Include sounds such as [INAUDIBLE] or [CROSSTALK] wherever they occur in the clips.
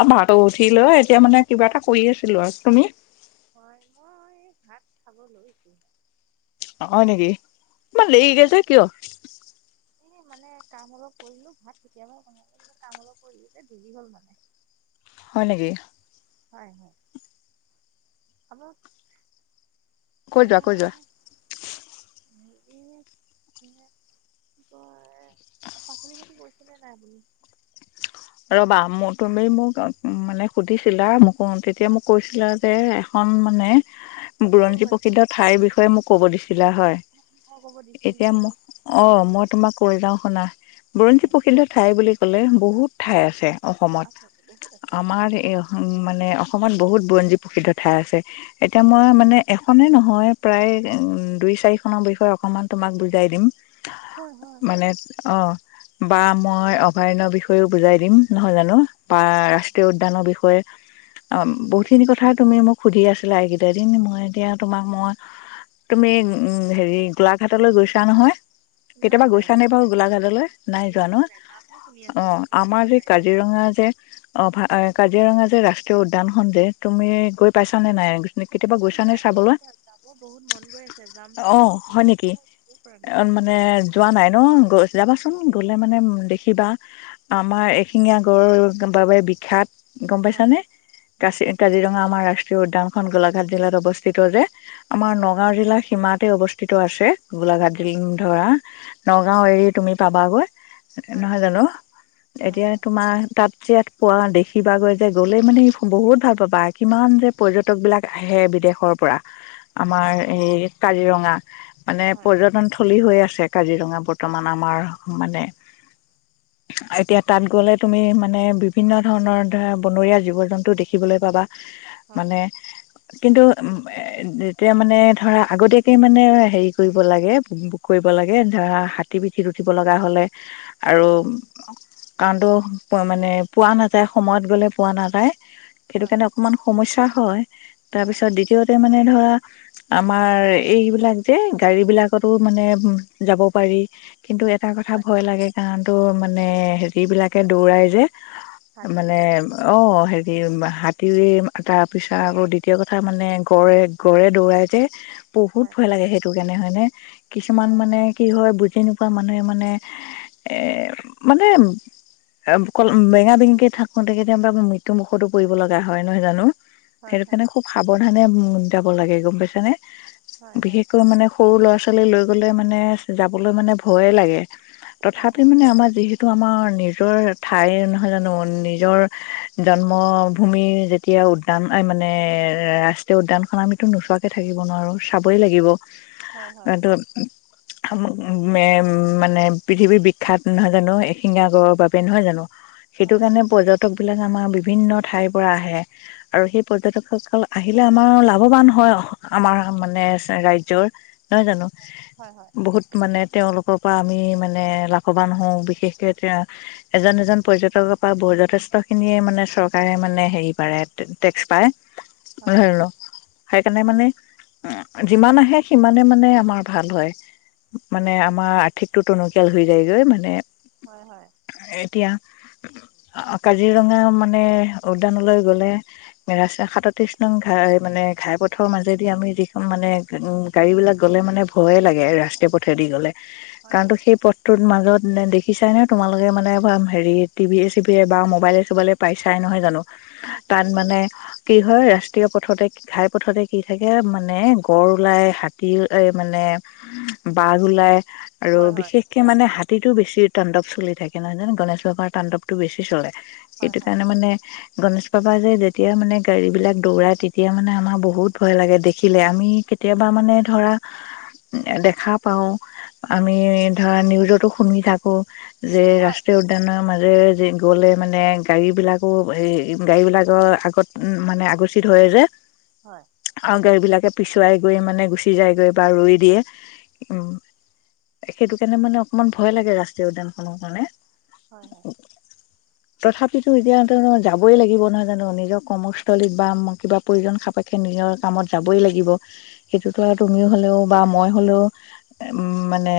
অ' [UNINTELLIGIBLE] উঠিলৈ এতিয়া মানে কিবা এটা কৰি আছিলোঁ আৰু তুমি? হয়, মই ভাত খাব লৈছোঁ হয় নেকি? ইমান দেৰিকে যে‌ কিয়? এই মানে কাম অলপ কৰিলো ভাত কেতিয়াবায়ে বনালো, কাম অলপ কৰিলো যে, দেৰি হ'ল মানে। হয়, নেকি? হয়, হয় হ'ব। কৈ যোৱা, কৈ যোৱা। হেৰি, এই কি কয়, পাচলি খেতি কৰিচেনে নাই আপুনি? ৰ'বা, মোৰ তুমি মোক মানে সুধিছিলা মোক তেতিয়া হয় মোক কৈছিলা কৰিছিলোঁ যে, এখন মানে সৰু বুৰঞ্জী প্ৰসিদ্ধ ঠাইৰ বিষয়ে মোক ক'বডি হয়, বাগিছা ক'ব দিছিলোঁ এতিয়া মানে ক- অ' মই তোমাক কৈ যাওঁ শুনা, বুৰঞ্জী হয় প্ৰসিদ্ধ ঠাই বুলি ক'লে বহুত ঠাই হয় আছে অঁ অসমত, আছে আছে বহুত আছে আমাৰ এই মানে অসমত বহুত বুৰঞ্জী প্ৰসিদ্ধ ঠাই আছে। এতিয়া হয় মই মানে এখনে নহ মই প্ৰায় দুই, চাৰিখনৰ বিষয়ে অকমান তোমাক বুজাই দিম। হয় হয় মানে অ' বা মই অভয়াৰণ্য বিষয়েও বুজাই দিম নহয় জানো? বা ৰাষ্ট্ৰীয় উদ্যানৰ বিষয়ে আ, বহুতখিনি কথা তুমি মোক সুধি আছিলা এইকেইটা দিন মই এতিয়া তোমাক মই তুমি উ, হেৰি গোলাঘাটলৈ গৈছা নহয়? নাই কেতিয়াবা নাই গৈছা গৈ নে বাৰু গোলাঘাটলৈ নাই গৈ যোৱা পোৱা নহ? নাই নামহে শুনি আছোঁ কিন্তু গৈ পোৱা নাই অ'। কাজিৰঙা যে, অভ কাজিৰঙা যে, ৰাষ্ট্ৰীয় উদ্যানখন যে তুমি গৈ পাইছা নে নাই কেতিয়াবা অঁ গৈছা নে নাই চাবলৈ? গৈছোঁ যাব বহুত মন গৈ আছে যাম যাম অ', বুলি হয়, ভাবি নেকি সময় উলিয়াব পৰা নাই অ', মানে কওকচোন যোৱা নাই ন যাবাচোন? ই গ'লে মানে দেখিবা আমাৰ হয় এশিঙীয়া গঁড় [UNINTELLIGIBLE] বাবে বিখ্যাত গম পাইছাঁ হয় নে? হয় কাচ- কাজিৰঙা আমাৰ ৰাচ উদ্যানখন গোলাঘাট জিলাত অৱস্থিত যে? আমাৰ হয় নগাঁও জিলাৰ সীমাত তে অৱস্থিত আছে। [INAUDIBLE] নগাঁও এৰি তুমি পাবাগৈ হয় নহয় জানো? হয় এতিয়া, হয় তোমাৰ তা [UNINTELLIGIBLE] পোৱা দেখিবাগৈ যে গ'লেই মানে বহুত ভাল পাবা, কিমান যে পৰ্যটক বিলাক আহে বিদেশৰ পৰা! হয় হয় আমাৰ এই কাজিৰঙা মানে হয় পৰ্যটন থলী হৈ আছ যে কাজিৰঙা বৰ্তমান আমাৰ মানে এতিয়া তাত গ'লে তুমি মানে বিভিন্ন ধৰণৰ ধৰা বনৰীয়া জীৱ জন্তু দেখিবলৈ পাবা। হয় হয় হয় হয় মানে কিন্তু এতিয়া মানে ধৰা আগতীয়াকে মানে হেৰি কৰিব লাগে বুক কৰিব লাগে ধৰা হাতী পিঠিত উঠিব লগা হ'লে আৰু কাৰণতো মানে পোৱা নাযায়, সময়ত গ'লে পোৱা নাযায়। হয় সেইটোকাৰণে অকমান সমস্যা হয়। হয় তাৰপিছত দ্বিতীয়তে মানে ধৰা আমাৰ এইবিলাক যে গাড়ী বিলাকতো মানে যাব পাৰি কিন্তু এটা কথা হয় ভয় লাগে কাৰণ তো মা মানে হেৰি বিলাকে দৌৰাই যে। মানে হাতীবোৰে অ' সেই স হাতীৰে তাৰপিছত আকৌ গঁড় দ্বিতীয় কথা মানে গড়ে গড়ে দৌৰাই যে বহুত হয় ভয় লাগে সেইটো কাৰণে। নে হয় নে? কিছুমান হয় মানে কি হয় এনেকুৱা মানুহে মানে এ মানে বেঙা বেঙেিকে থাকোতে কেতিয়া মৃত্যু মুুখতো পৰিব লগগা হয় নহয় জানো। হয় সেইটো হয় কাৰনে খুব সাব ধানে যাব লাগে গম পাইছা নে। হয় হয় বিশেষকৈ মানে সৰু ল'ৰা ছোৱালী লৈ গ'লে মানে যাবলৈ মানে ভয়ে লাগে। হয় তথাপি মানে আমাৰ যিহে তো আমাৰ নিজৰ ঠাই নহয় জানো নিজৰ জন্ম ভূমি যেতিয়া উদ্যান মানে ৰাষ্ট্ৰীয় উদ্যানখন আমিতো নোচোৱাকে থাকিব নোৱাৰো চাবই লাগিব। এ হয় হয় টো উম মে মানে পৃথিৱীৰ বিখ্যাত নহয় জানো। এশিঙীয়া গড়ৰ বাবে নহয় জানো। সেইটো হয় কাৰণে পৰ্যটক---চ বিলাক আমাৰ বিভিন্ন ঠাইৰ পৰা আহে আৰু সেই পৰ্যটকসকল আহিলে আমাৰ লাভৱান হয় আমাৰ মানে ৰাজ্যৰ নহয় জানো। হয় হয় বহুত মানে তেওঁলোকৰ পৰা আমি মানে লাভৱান হওঁ। বিশেষ এতিয়া এজন এজন পৰ্যটকৰ পৰা ব যথেষ্ট খিনিয়ে মানে চৰকাৰে মানে হেৰি পাৰে টেক্স পায়। উ ল সেইকাৰণে মানে যিমান আহে সিমানে মানে আমাৰ ভাল হয়। মানে আমাৰ আৰ্থিকটো টনকিয়াল হৈ যায়গৈ মানে হয় হয়। এতিয়া কাজিৰঙা মানে উদ্যানলৈ গ'লে মেইন ৰাষ্ট্ৰা সাতত্ৰিশ নং ঘাই মানে ঘাই পথৰ মাজেদি আমি যিখন মানে গাড়ী বিলাক গলে ৰাষ্ট্ৰীয় পথে দি গ'লে। হয় কাৰণটো হয় সেই পথটোৰ মাজত ন দেখি দেখিচাই নহয় তোমালোকে মানে হেৰি টিভিএ চিভিএ বা মোবাইলে এ চোবাইলে পাইচাই নহয় জানো? পাইছোঁ তাত পাইছোঁ মানে কি হয় ৰাষ্ট্ৰীয় পথ পথতে ঘাই পথতে কি থাকে মানে গড় ওলাই, হাতী এ মানে বাঘ ওলাই আৰু হয় হয় বিশেষকে মানে হাতীত টো বেছিট তাণ্ডৱ চলি থাকে ন জানো গণেশ বাবাৰ তণ্ডৱটো বেছি চলে। হয় সেইটোকাৰণে মানে গণেশ পাবা যে, যেতিয়া মানে গাড়ীবিলাক দৌৰায় তেতিয়া মানে আমাৰ বহুত ভয় লাগে দেখিলে আমি কেতিয়াবা মানে ধৰা দেখা পাওঁ, আমি ধৰা নিউজতো শুনি থাকো। যে, হয় ৰাষ্ট্ৰীয় উদ্যানৰ মা যে, গ'লে মানে গাড়ী বিলাকো এই গাড়ী বিলাকৰ আগত মানে আগুচি ধৰে যে আৰু গাড়ী বিলাকে পিছুৱাই গৈ মানে গুচি যায়গৈ বা ৰৈ দিয়ে উম, সেইটোকাৰণে মানে অকমান ভয় লাগে ৰাচ দানখনৰ কাৰণে হয়, হয়। তথাপিটো এতিয়া যাবই লাগিব নহয় জানো? নিজৰ কৰ্মস্থলী বা কিবা প্ৰয়োজন সাপেক্ষে নিজৰ কামত যাবই লাগিব সেইটোতো তুমি হ'লেওঁ বা মই হ'লেওঁ মানে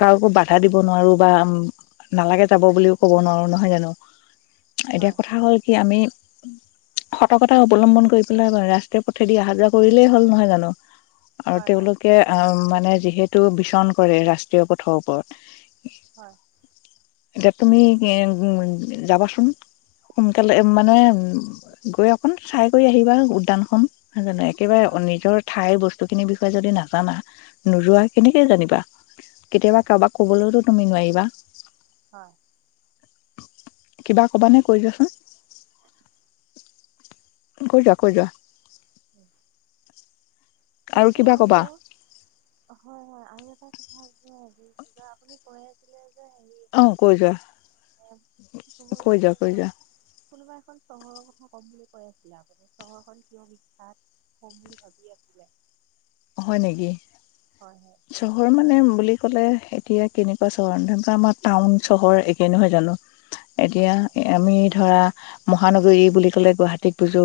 কাকো বাধা দিব নোৱাৰোঁ বা নালাগে যাব বুলিও ক'ব নোৱাৰো নহয় জানো? এতিয়া কথা হ'ল, কি আমি সতৰ্কতা অৱলম্বন কৰি পেলাই ৰাস্তাই পথেদি অহা যোৱা কৰিলেই হ'ল নহয় জানো? আৰু হয় হয় হয় তেওঁলোকে আ, মানে যিহে টো বিচৰন কৰে ৰাষ্ট্ৰীয় পথৰ ওপৰত। হয়। এতিয়া তুমি উ, যাবাচোন। সোনকালে মানে গৈ অকন চাই কৰি আহিবা উদ্যানখন। নহয় জানো? একেবাৰে নিজৰ ঠাই বস বস্তুখিনিৰ বিষয়ে যদি নাজানা নোযোৱা কেনেকে জানিবা? হয় কেতিয়াবা কাৰোবাক ক'বলৈয়োতো তুমি নোৱায়িবা। হয়। কিবা ক'বা নে কৈ যোৱাচোন? কৈ‌ যোৱা, কৈ‌ যোৱা। উম। আৰু তাকেই কিবা কবা বোলো হয়, হয় আৰু এটা কথা [UNINTELLIGIBLE] [UNINTELLIGIBLE] আপুনি কৈ আছিলে অ কৈ যোৱা কৈ যোৱা কৈ যোৱা [UNINTELLIGIBLE] কোনোবা এখন চহৰৰ কথা কম বুলি কৈ আছিলে আপুনি, চহৰখন কিয় বিখ্যাত? কম বুলি ভাবি আছিলে। হয় নেকি? হয় হয় চহৰ মানে বুলি ক'লে এতিয়া কেনেকুৱা চহৰ? আমাৰ টাউন, চহৰ একে নহয় জানো? এতিয়া হয় আমি ধৰা মহানগৰী বুলি ক'লে গুৱাহাটীক বুজো।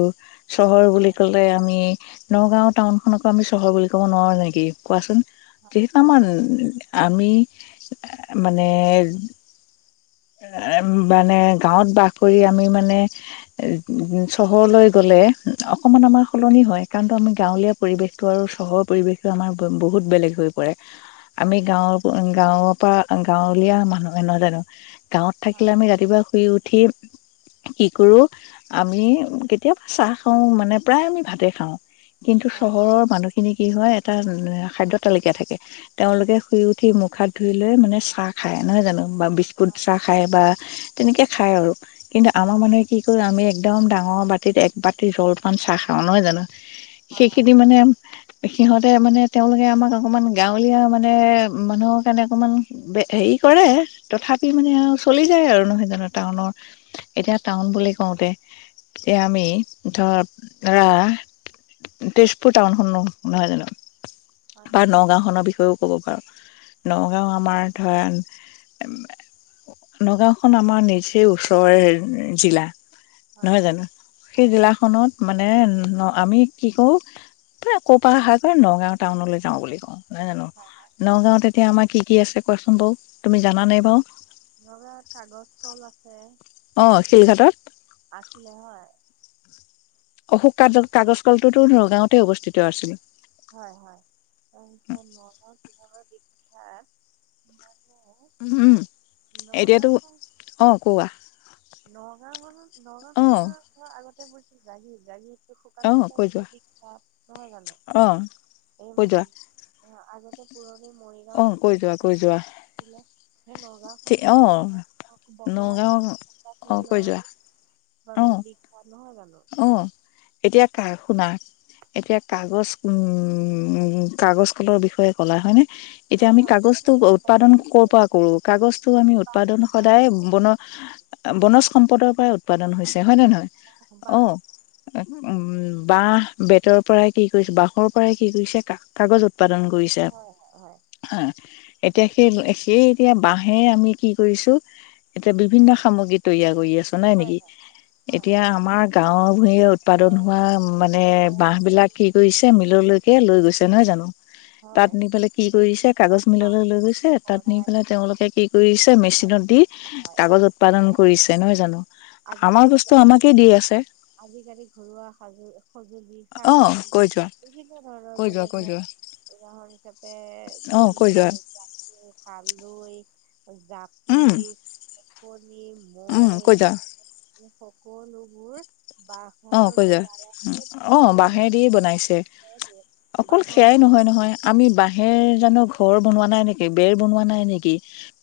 চহৰ বুলি হয় ক'লে আমি নগাঁও টাউন খনকো আমি হৰ বুলি ক'ব নোৱাৰো নেকি কোৱাচোন? যিহেতু হয় আমাৰ আমি মানে মানে গাঁৱত বাস কৰি আমি মানে চহৰলৈ গ'লে অকমান আমাৰ সলনি হয়, কাৰণতো আমি গাঁৱলীয়া পৰিৱেশটো আৰু চহৰৰ পৰিৱেশতো আমাৰ বহুত বেলেগ হৈ পৰে। আমি হয় হয় গাঁৱৰ, গাঁওৰ পা গাঁৱলীয়া মানুহে নহয় জানো? গাঁৱত হয় থাকিলে আমি ৰাতিপুৱা শুই উঠি কি কৰো? আমি কেতিয়াবা চাহ খাওঁ মানে প্ৰায় আমি ভাতে খাওঁ। কিন্তু হয় চহৰৰ মানুহখিনি কি হয় এটা খাদ্যতালিকা থাকে, তেওঁলোকে শুই উঠি মুখ, হাত ধুই লৈ মানে চাহ খাই নহয় জানো? বা বিস্কুট তেনেকে খায় আৰু। কিন্তু আমাৰ হয় মানুহে কি কৰে? আমি একদম ডাঙ অ', বাতিত এক বাতি জলপান চাহ খাওঁ নহয় জানো? হয় সেইখিনি মানে সিহঁত তে মানে তেওঁলোকে আমাক অকণমান গাঁৱলীয়া মানে মানুহৰ কাৰণে অকণমান হেৰি কৰে। তথা মানে আৰু চলি যায় আৰু নহয় জানো? টাউনৰ এতিয়া টাউন বুলি কওঁতে এতিয়া আমি ধৰ ৰা তেজপুৰ টাউন শুনো নহয় জানো? হয় হয় হয় হয় হয় হয় বা নগাঁওখনৰ বিষয়েও ক'ব পাৰো। নগাঁও আমাৰ ধৰা [UNINTELLIGIBLE] নগাঁওখন আমাৰ নিচেই ওচৰৰে জিলা। হয় নহয় জানো? সেই হয় জিলাখনত মানে ন আমি কি কৰো ক'পা অহা? নগাওঁ টাউনলৈ যাওঁ বুলি কওঁ। নহয় জানো? হয় হয় নগাঁৱত এতিয়া আমাক কি কি আছে কোৱাচোন বাউ? তুমি জানা নাই বাউ? নগাঁৱত কাগজ কল আছে, অ শিলঘাটত আছিলে হয়? অশুোক ঠিক- কাগ-কাগজ কলটোতো ধৰক গাঁৱতে অৱস্থিত আছিল। হয়, হয় তাৰপিছত মনৰ [UNINTELLIGIBLE] উম এতিয়াতো নগাঁওখন, অ কোৱা নগাঁওখন, অ নগাঁওখন ধৰা আগত [UNINTELLIGIBLE] জাগি, জাগি অ শুকান মাছৰ কৈ যোৱা বাবে বিখ্যাত। নহয় জানো? অ এই উম, কৈ যোৱা আগতে পুৰণি অ মৰিগাঁওখনটো কৈ যোৱা কৈ যোৱা [UNINTELLIGIBLE] সেই নগাঁওখন ঠিক অ [UNINTELLIGIBLE] নগাঁও অ কৈ যোৱা অ বাবে বিখ্যাত। নহয় জানো অ', এতিয়া কাৰ শুনা? এতিয়া কাগজ উ, কাগজ কলৰ বিষয়ে ক'লা হয় নে? এতিয়া হয় আমি হয় এতিয়া কাগজটো বৰ্তমান উৎপাদন ক'ৰ পৰা কৰো, কাগজটো আমি এই বাঁহটো উৎপাদন সদায় বন বনজ সম্পদৰ পৰা উৎপাদন আম হৈছে হয় নে গছৰ নহয়? শিপা- অ', বাঁহ উম, বাঁহ বেতৰ পৰাই কি কৰিছে বাঁহৰ পৰাই কি কৰিছে? কা কাগজত উৎপাদন কৰিছে। হয় হয় এতিয়া হয় সেই, সেই এতিয়া বাঁহে আমি কি কৰিছো এতিয়া বিভিন্ন সামগ্ৰী তৈয়াৰ কৰি নাই হয় নেকি? হয় এতিয়া আমাৰ [UNINTELLIGIBLE] ভুঁইয়ে হয় উৎপাদন হয় হোৱা মানে হয় বাঁহ বিলাক কি কৰিছে মিললৈকে লৈ গৈছে নহয় জানো? তাত হয় নি পেলাই কি কৰিছে কাগজ মিললৈ লৈ গৈছে তাত নি শৰাই পেলাই তেওঁলোকে কি কৰিছে হয় মেচিনত দি হয় কাগজ হয় উৎপাদন হয় কৰিছে নহয় জানো? আমাৰ বস্তু আমাকেই দি আছে। আজি আজিকালি ঘৰুৱা সজ সঁজুলি সা অ সজুঁলি কৈ যোৱা বিভিন্ন ধৰণৰ কৈ যোৱা যেনে, কৈ যোৱা ধৰা উদাহৰণ হিচাপে অ কৈ যোৱা জাকৈ, খালৈ। জাপি উম আকৌ উম, কৈ যোৱা। কলোবোৰ বা অ' কৈ যা অ' বাঁহে তৈয়াৰ দিয়ে বনাইছে হয় অকল বাঁহৰ সেয়াই নহয় বেৰ নহয় আমি বাঁহেৰ জানো ঘ ঘৰ বনোৱা নাই নেকি, বেৰ বনোৱা নাই নেকি,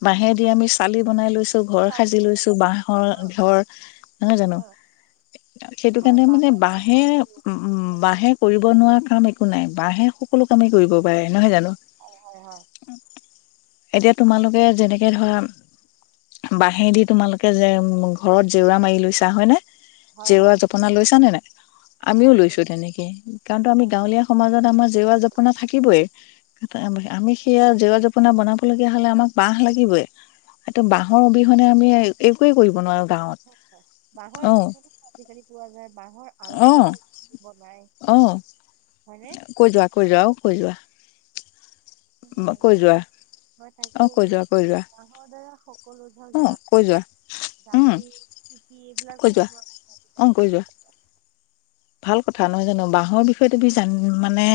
বাহেদি আমি চালি বনাই লৈছো ঘৰ চালি সাজি লৈছো। বাঁহৰ বনোৱা ঘৰ নহয় জানো? হা সেইটো হয় কাৰণে মানে বাঁহৰ বাঁহে উম বাঁহে কৰিব নোৱাৰা কাম একো নাই। বাঁহে সকলো কামেই কৰিব পাৰে নহয় জানো? হয় হয় এতিয়া তোমালোকে যেনেকে ধৰা বাঁহেদি তোমালোকে যে ঘৰত জেউৰা মাৰি লৈছা হয় নে? হয় হয় হয় জেওঁৰা-জপনা লৈছা নে নাই? আমিও নোৱাৰিছো লৈছো তেনেকে কাৰণটো আমি হয় হয় গাঁৱলীয়া সমাজত আমাৰ জেওঁৰা-জপনা থাকিবই। আমি সেয়া জেওঁৰা-জপনা বনাম। কৰিবলগীয়া হ'লে, আমাক বাঁহ লাগিবই এইটো বাঁহৰ অবিহনে আমি একোৱে কৰিব নোৱাৰোঁ [UNINTELLIGIBLE] বাঁহৰ বিচনা খন আজিকালি পোৱা যায়। বাঁহৰ অ আলনাও বনায় অ হয়নে? কৈ যোৱা কৈ যোৱা অ কৈ যোৱা কৈ আজিকালি যোৱা মই অ তাকেই কৈ বোলো যোৱা কৈ যোৱা বাঁহৰ দ্বাৰা সকলো ধৰক অ জাপ কৈ যোৱা উম জাপি, টুপী কৈ এইবিলাকো যোৱা অ বনোৱা--আজিকালি কৈ যোৱা গ্ৰাহকসকলক ভাল কথা, নহয় জানোঁ। বাঁহৰ বিষয়ে তুমি জান মানে